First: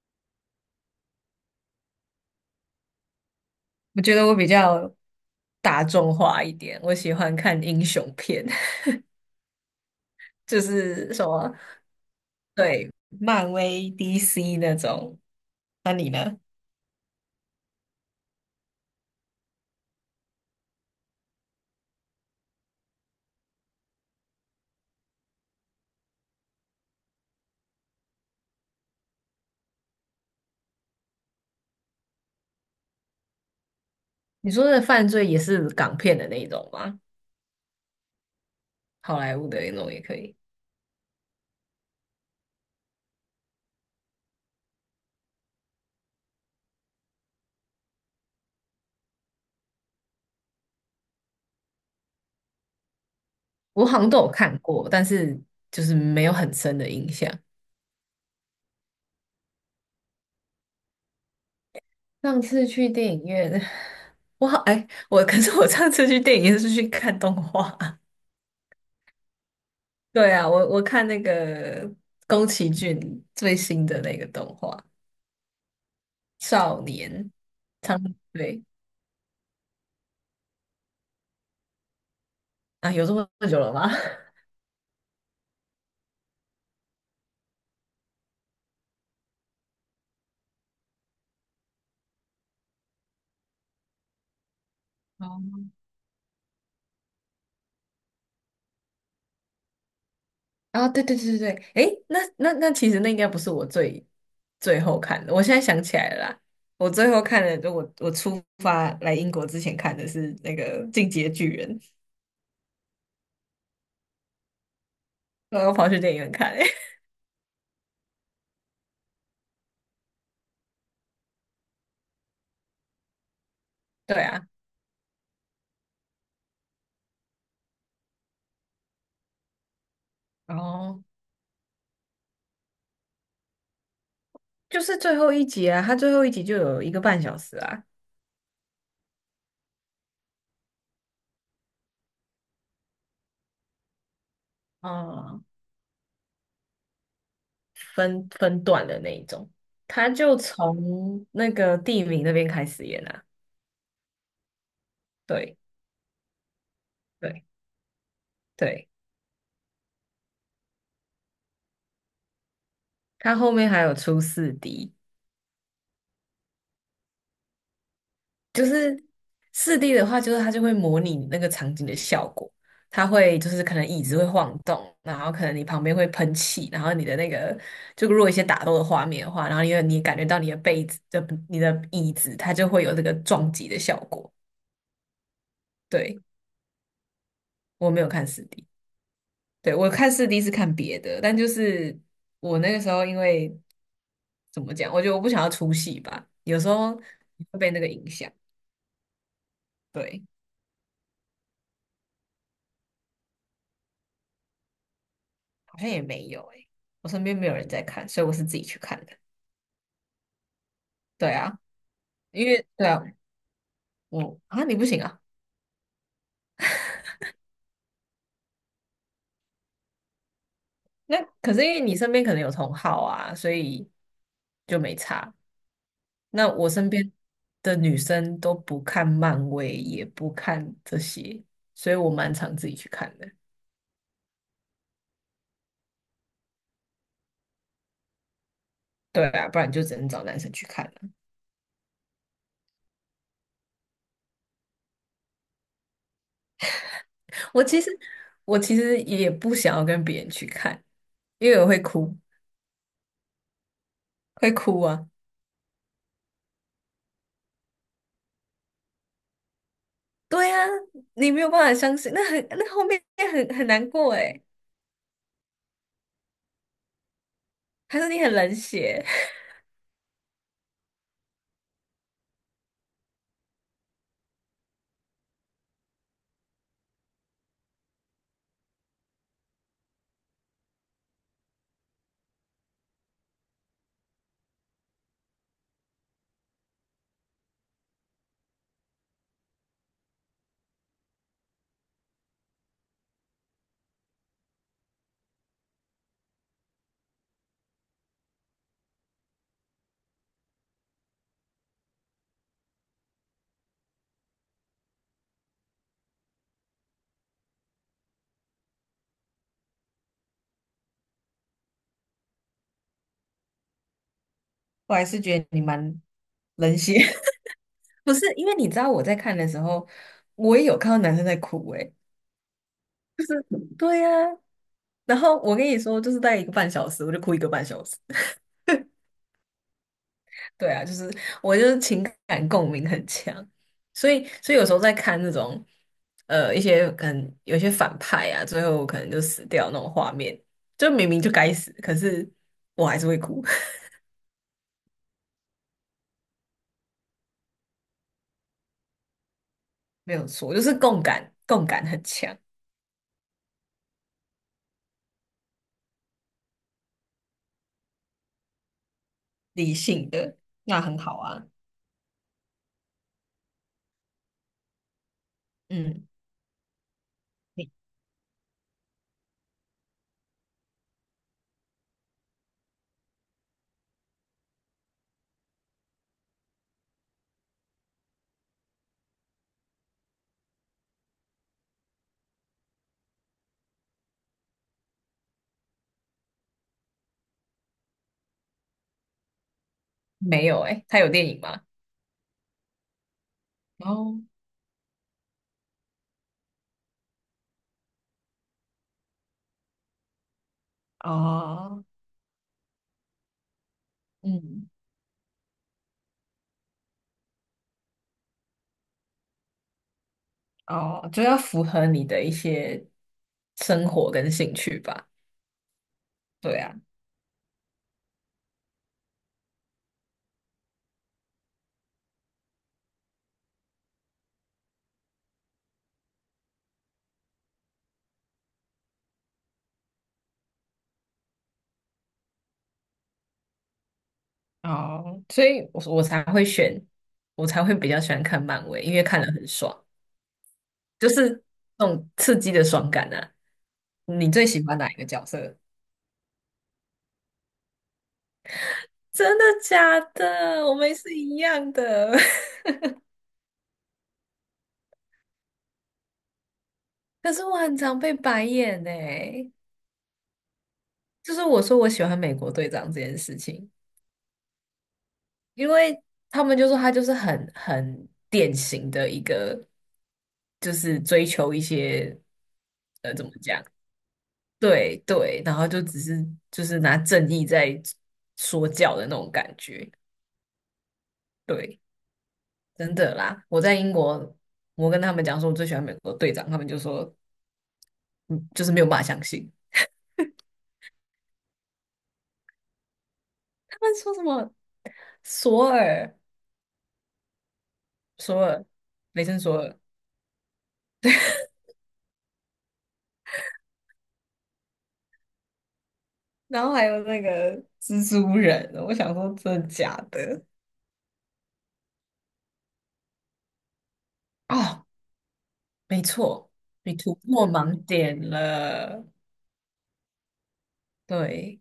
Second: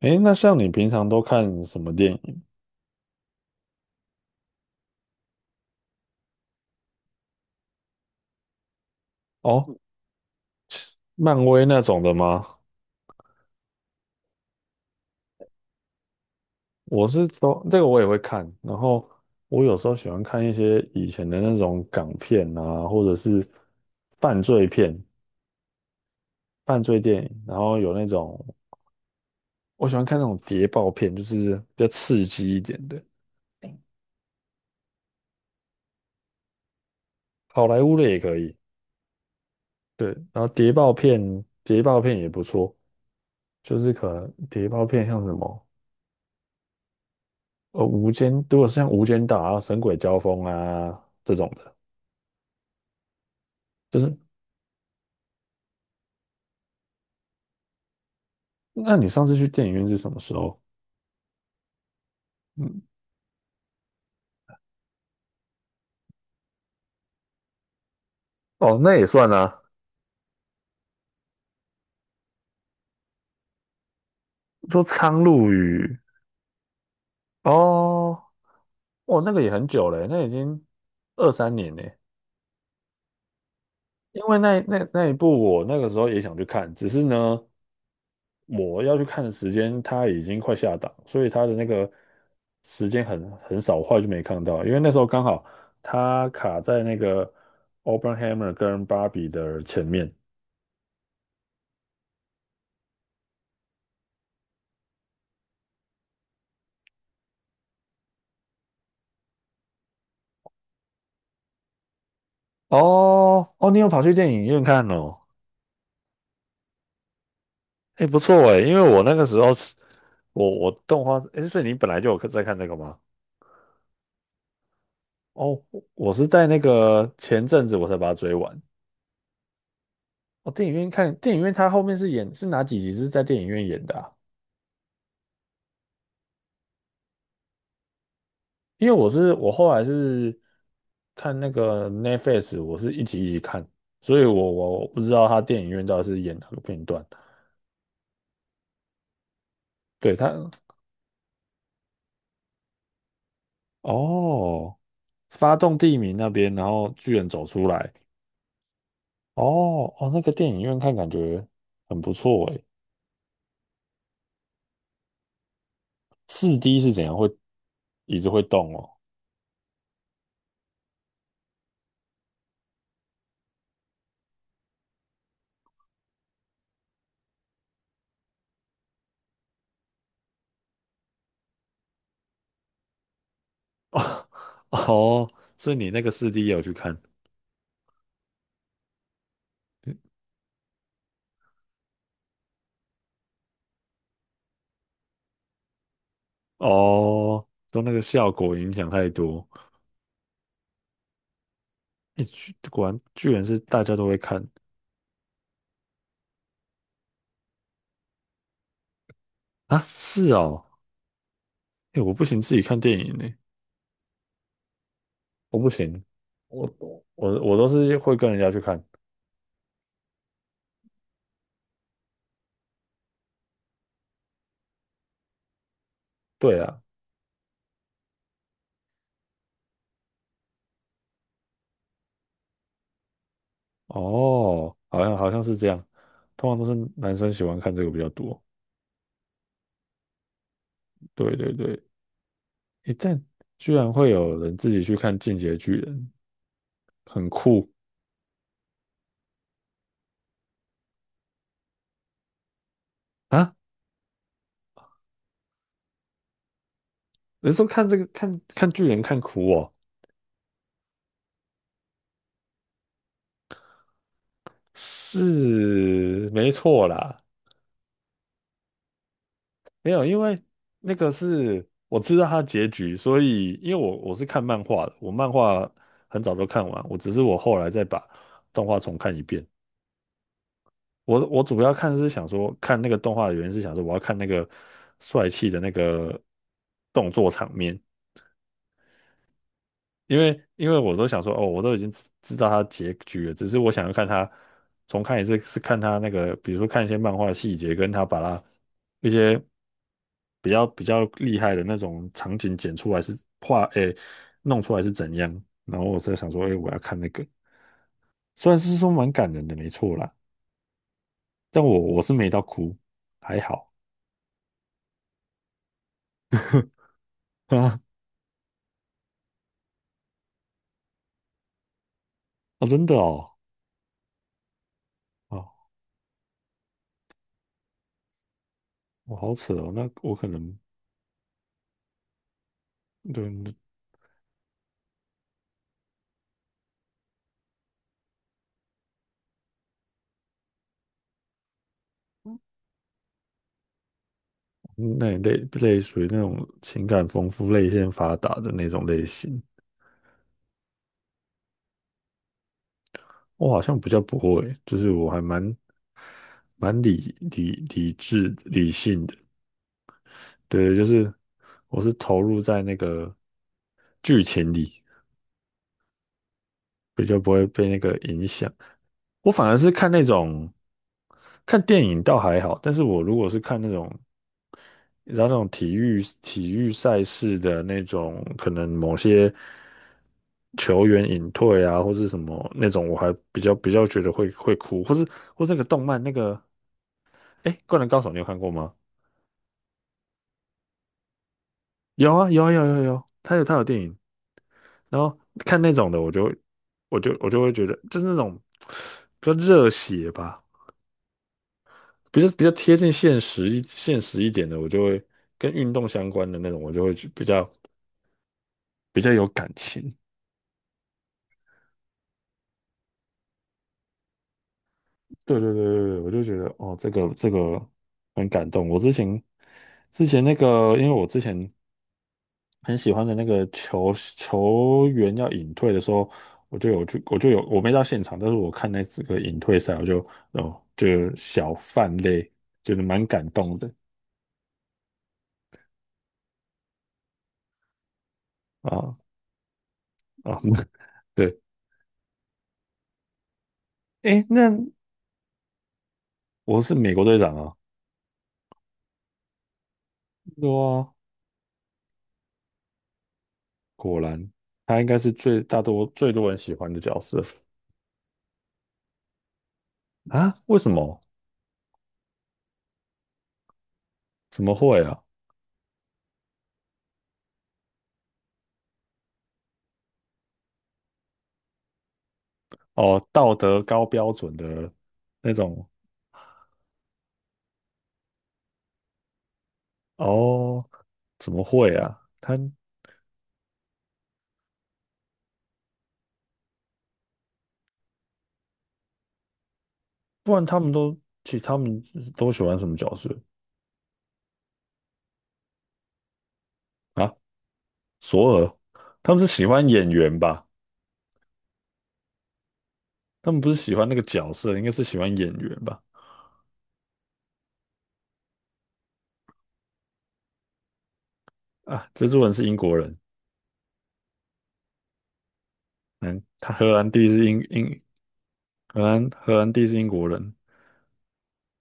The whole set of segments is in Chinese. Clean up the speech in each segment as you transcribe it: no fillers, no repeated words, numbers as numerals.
诶，那像你平常都看什么电影？我觉得我比较大众化一点。我喜欢看英雄片，哦，就是什漫么，威那种的吗？对，漫威、DC 那种。那你呢？我是说，这个我也会看，然后我有时候喜欢看一些以前的那种港片啊，或者是犯罪片、犯罪电影，然后有那种我喜欢看那种谍报片，就是比较刺激一点的，你说的犯罪也是港片的那一种吗？好莱坞的也可以，好莱坞的那种也对，可以。然后谍报片，谍报片也不错，就是可能谍报片像什么？呃，无间，如果是像《无间道》啊、《神鬼交锋》啊这种的，我就好像是都有看过，但是就是没有很深的印象。那你上次去电影院是什么时候？上次嗯，去电影院，我好，哎，我可是我上次去电影院是去看动画。哦，那也算啊。对啊，我看那个宫崎骏最新的那个动画。说《苍鹭与》少年，苍哦，对哦，那个也很久了，那已经23年了。啊，有这么久了吗？因 为那一部我那个时候也想去看，只是呢，我要去看的时间它已经快下档，所以它的那个时间很少，我后来就没看到。因为那时候刚好哦，它卡在那个 Openhammer 跟芭比的前面。啊，对对对对对，诶，那其实那应该不是我最后看的，我现在想起来了啦。我最后看的，就我出发来英国之前看的是那个《进击的巨人》，哦哦，你有跑去电影院看哦？然后跑去电影院看、欸，哎，不错哎，因为我那个时候是，我动画，哎，是你本来就有在看这个吗？对啊。哦，我是在那个前阵子我才把它追完。哦，电影院哦，看，电影院它后面是演是哪几集是在电影院演的啊？就是最后一集啊，它最后一集就有一个半小时啊。因为我后来是看那个 Netflix，我是一集一集看，所以我不知道它啊，电影院到底是演哪个片段。分段的那一种，它对就它，从那个地名那边开始演啊。哦，发对。动地名那边，然后巨人走对。出来。对，哦哦，那个电影院看感觉很不错诶。它后面还有出四 D。四 D 是怎样？椅子会就动哦？是四 D 的话，就是它就会模拟你那个场景的效果，它会就是可能椅子会晃动，然后可能你旁边会喷气，然后你的那个就如果一些打斗的画面的话，然后因为你感觉到你的被子的你的椅子，它就会有这个撞击的效 果。哦，所以你那个对，四 D 也有去看？我没有看四 D。对，我看四 D 是看别的，但就是我那个时候因为怎么讲，我觉得我不想要出戏吧，有时候哦，会被那都个那个影效响。果影响太多。对。诶，果然居然是大家都会看。好像也没有诶、我身边没有人在看，所以我是自己去看的。啊！是哦，对啊，诶，我不行因自己为看对电啊，影呢，我啊你不行啊。我不行，我我都是会跟人家去看。那可是因为你身边可能有同好啊，所以就没差。那对我啊，身边的女生都不看漫威，也不看这些，所以我蛮常自己去看的。哦，好像是这样，通常都是男生喜欢看这个比较多。对啊，不然就只能找男生去看了。对对对，诶，但居然会有人自己去看《进击的巨人》，很我酷。其实我其实也不想要跟别人去看，因为我会哭，啊！会哭啊。人说看这个看看巨人看哭哦，对啊，你没有办法相信，那很那后面很难过诶。是没错啦。还是你很冷血？没有，因为那个是我知道它的结局，所以因为我是看漫画的，我漫画很早都看完，我只是我后来再把动画重看一遍。我主要看是想说看那个动画的原因是想说我要看那个帅气的那个动作场面。因为我都想说，哦，我都已经知道它结局了，只是我想要看它重看一次，是看它那个，比如说看一些漫画的细节，跟它把它一些比较厉害的那种场景剪出来是画，诶，弄出来是怎样。然后我在想说，诶，我要看那个，虽然是说蛮感人的，没错啦，但我是没到哭，还好。 我还是觉得你蛮冷血。不是，因为你知道我在看的时候，我也有看到男生在哭诶。啊，真的哦，对呀、然后哦，我跟你说，就是大概一个半小时，我就哭一个半小时。我好扯哦，那我可能 对啊，就是我就是情感共鸣很强，对，所以有时候在看那种一些可能有些反派啊，最后可能就死掉那种画面，就明明就该死，可是我还是会哭。那那类属于那种情感丰富、泪腺发达的那种类型。没有错，就是共感，共感很强。我好像比较不会，就是我还蛮理智理性的，理性的，对，那就很是好啊。我是投入在那个剧情里，嗯，比较不会被那个影响。我反而是看那种看电影倒还好，但是我如果是看那种然后那种体育赛事的那种，可能某些球员隐退啊，或是什么那种，我还比较觉得会哭，或是那个动漫那个，哎，《灌篮高手》你有看过吗？没有诶、他有电影吗？有啊有啊有啊有啊有，他有电哦影，然后看那种的，我就会觉得就是那种比较热血吧，哦比较贴近现实一点的，我嗯，就会跟运动相关的那种，我就会去比较有感情。哦，就要符合你的一些生活跟兴趣吧。对对对对对，我就觉得对啊，哦，这个很感动。我之前那个，因为我之前很喜欢的那个球员要隐退的时候，我就有去，我就有我没到现场，但是我看这个隐退赛，我就哦就小泛泪，觉得蛮感动的。哦，所以我才会选，我才会比较喜欢看漫威，因啊为看了很爽，啊，就对，是那种刺激的爽感啊。诶，你最那喜欢哪一个角色？我是美国队长啊，真的假对的？我啊，们是一样的。果然他应该是最多人喜欢的角色。可是我很常被白眼呢、啊？为什么？就是我说我喜欢美国队长这件事情，怎么会啊？因为他们就说他就是很典型的一个，就是追求一些哦，呃怎么道德讲，高标准的对那对，然种后就只是就是拿正义在说教的那种感觉。哦，怎么会对，啊？真的啦，我在英国，我跟他们讲说我最喜欢美国队长，他们就说嗯，就是没有办法相信。不然他们都其实他们都喜欢什么角色？他们说什么索尔啊？索索尔，尔。他们雷是神喜索欢尔，演员吧？他们不是喜欢那个角色，应该是喜欢演员吧？然后还有那个蜘蛛人，我想说真的假的？啊，蜘蛛人是英国人，哦，没嗯，错，他荷兰你弟突是破盲点荷了。兰荷兰弟是英国人。对，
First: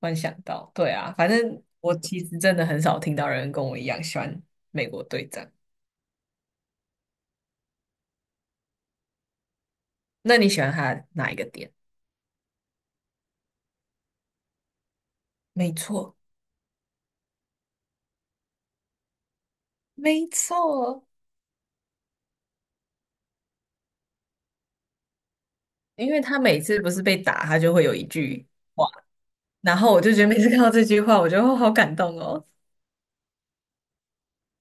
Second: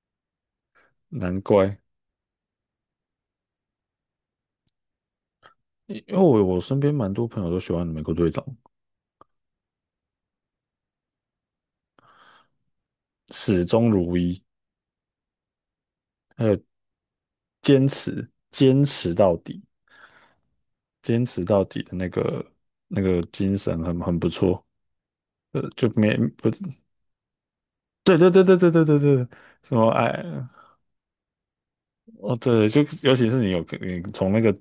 突然想到，对啊，反难正怪，我其实真的很少听到人跟我一样喜欢美国队长。因为我身边蛮多朋友都喜欢美国队长。那你喜欢他哪一个点？始终如一，没错，还有坚持到底。没错，坚持到底的那个精神很不错，呃，就因没为他不，每次不是被打，他就会有一对对对句对对对话，对对，什然么后我爱就觉得每次看到这句话，我就哦好感动哦，哦。对，就尤其是你有你从那个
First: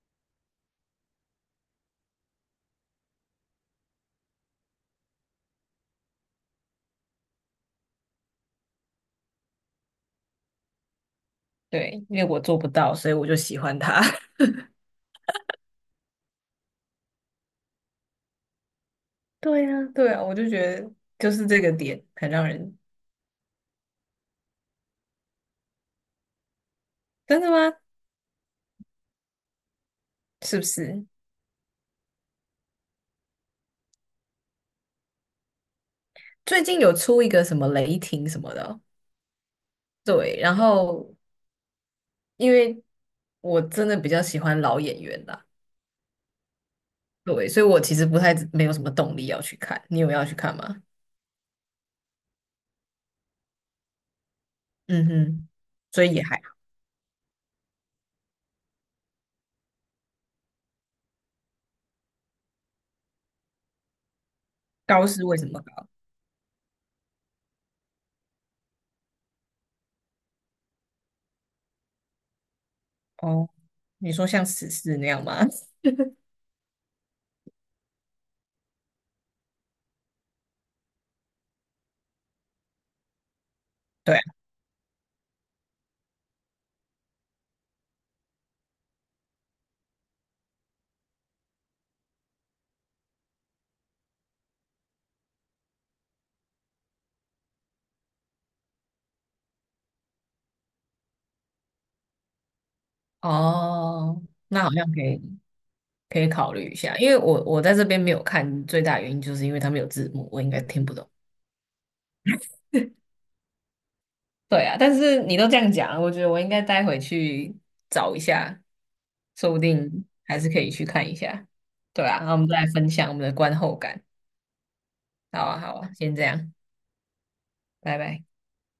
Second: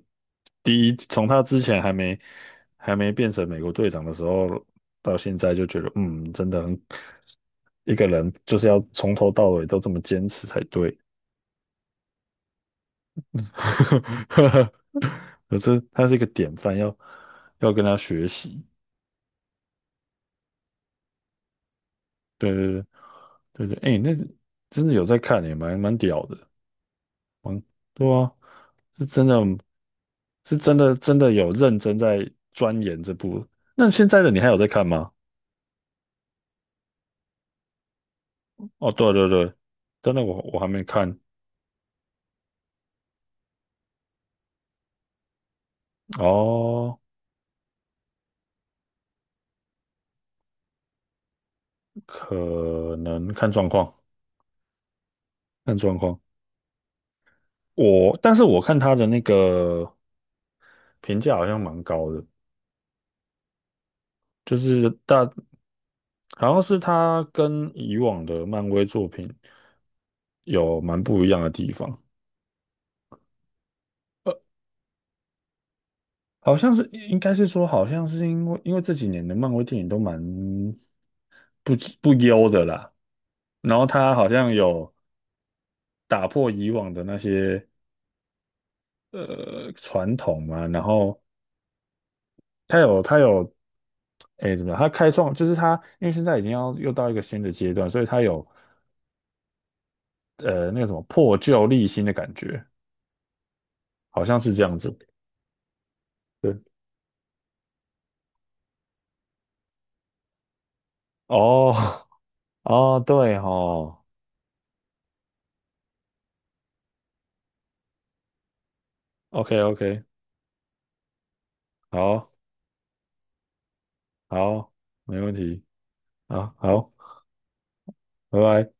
第一，从他之前还没变成美国队长的时候，到现在就觉得嗯，真的很一个人就是要从头到尾都这么坚持才对，对，因为我做不到，所以我就 喜欢他。呵呵呵可是他是一个典范，要跟他学习。对呀，对啊，我就觉得就是这个点很让对人。对对对对，哎，那真的有在看也蛮屌的，真的蛮吗？对啊，是真的，是是不真的是？真的有认真在钻研这部。那现在的你还有在看吗？最近有出一个什么雷霆什么的哦哦，对对对，真的对，我然我还没后看。因为我真的比较喜欢老演员啦。哦，对，所以我其实不太没有什么动力要去看。你有要去看吗？可能看状况，嗯哼，看状所以况。也还好。但是我看他的那个评价好像蛮高的，就是高是为什么高？好像是他跟以往的漫威作品有蛮不一样的地方。哦，你说像史诗那样吗？好像是应该是说，好像是因为这几年的漫威电影都蛮不不优的啦，然后 他对好像有打破以往的那些传统嘛，然后他有诶怎么样，他开创就是他因为现在已经要又到一个新的阶段，所以他有那个什么破旧立新的感觉，啊，哦，好像是这那好样像子。可以考对，虑一下，因为我我在这边没有看，最大原因就是因为他们有字幕，我应该听不懂。哦， 哦对哦 对啊，但是你都这样讲了，我觉得我应该待会去找一下，o 说 k 不 OK，定还是可以去看一下。对啊，然好后我们再来分享我们的观后感。好，没问好啊，题，好啊，先这样，好好，拜拜。拜拜。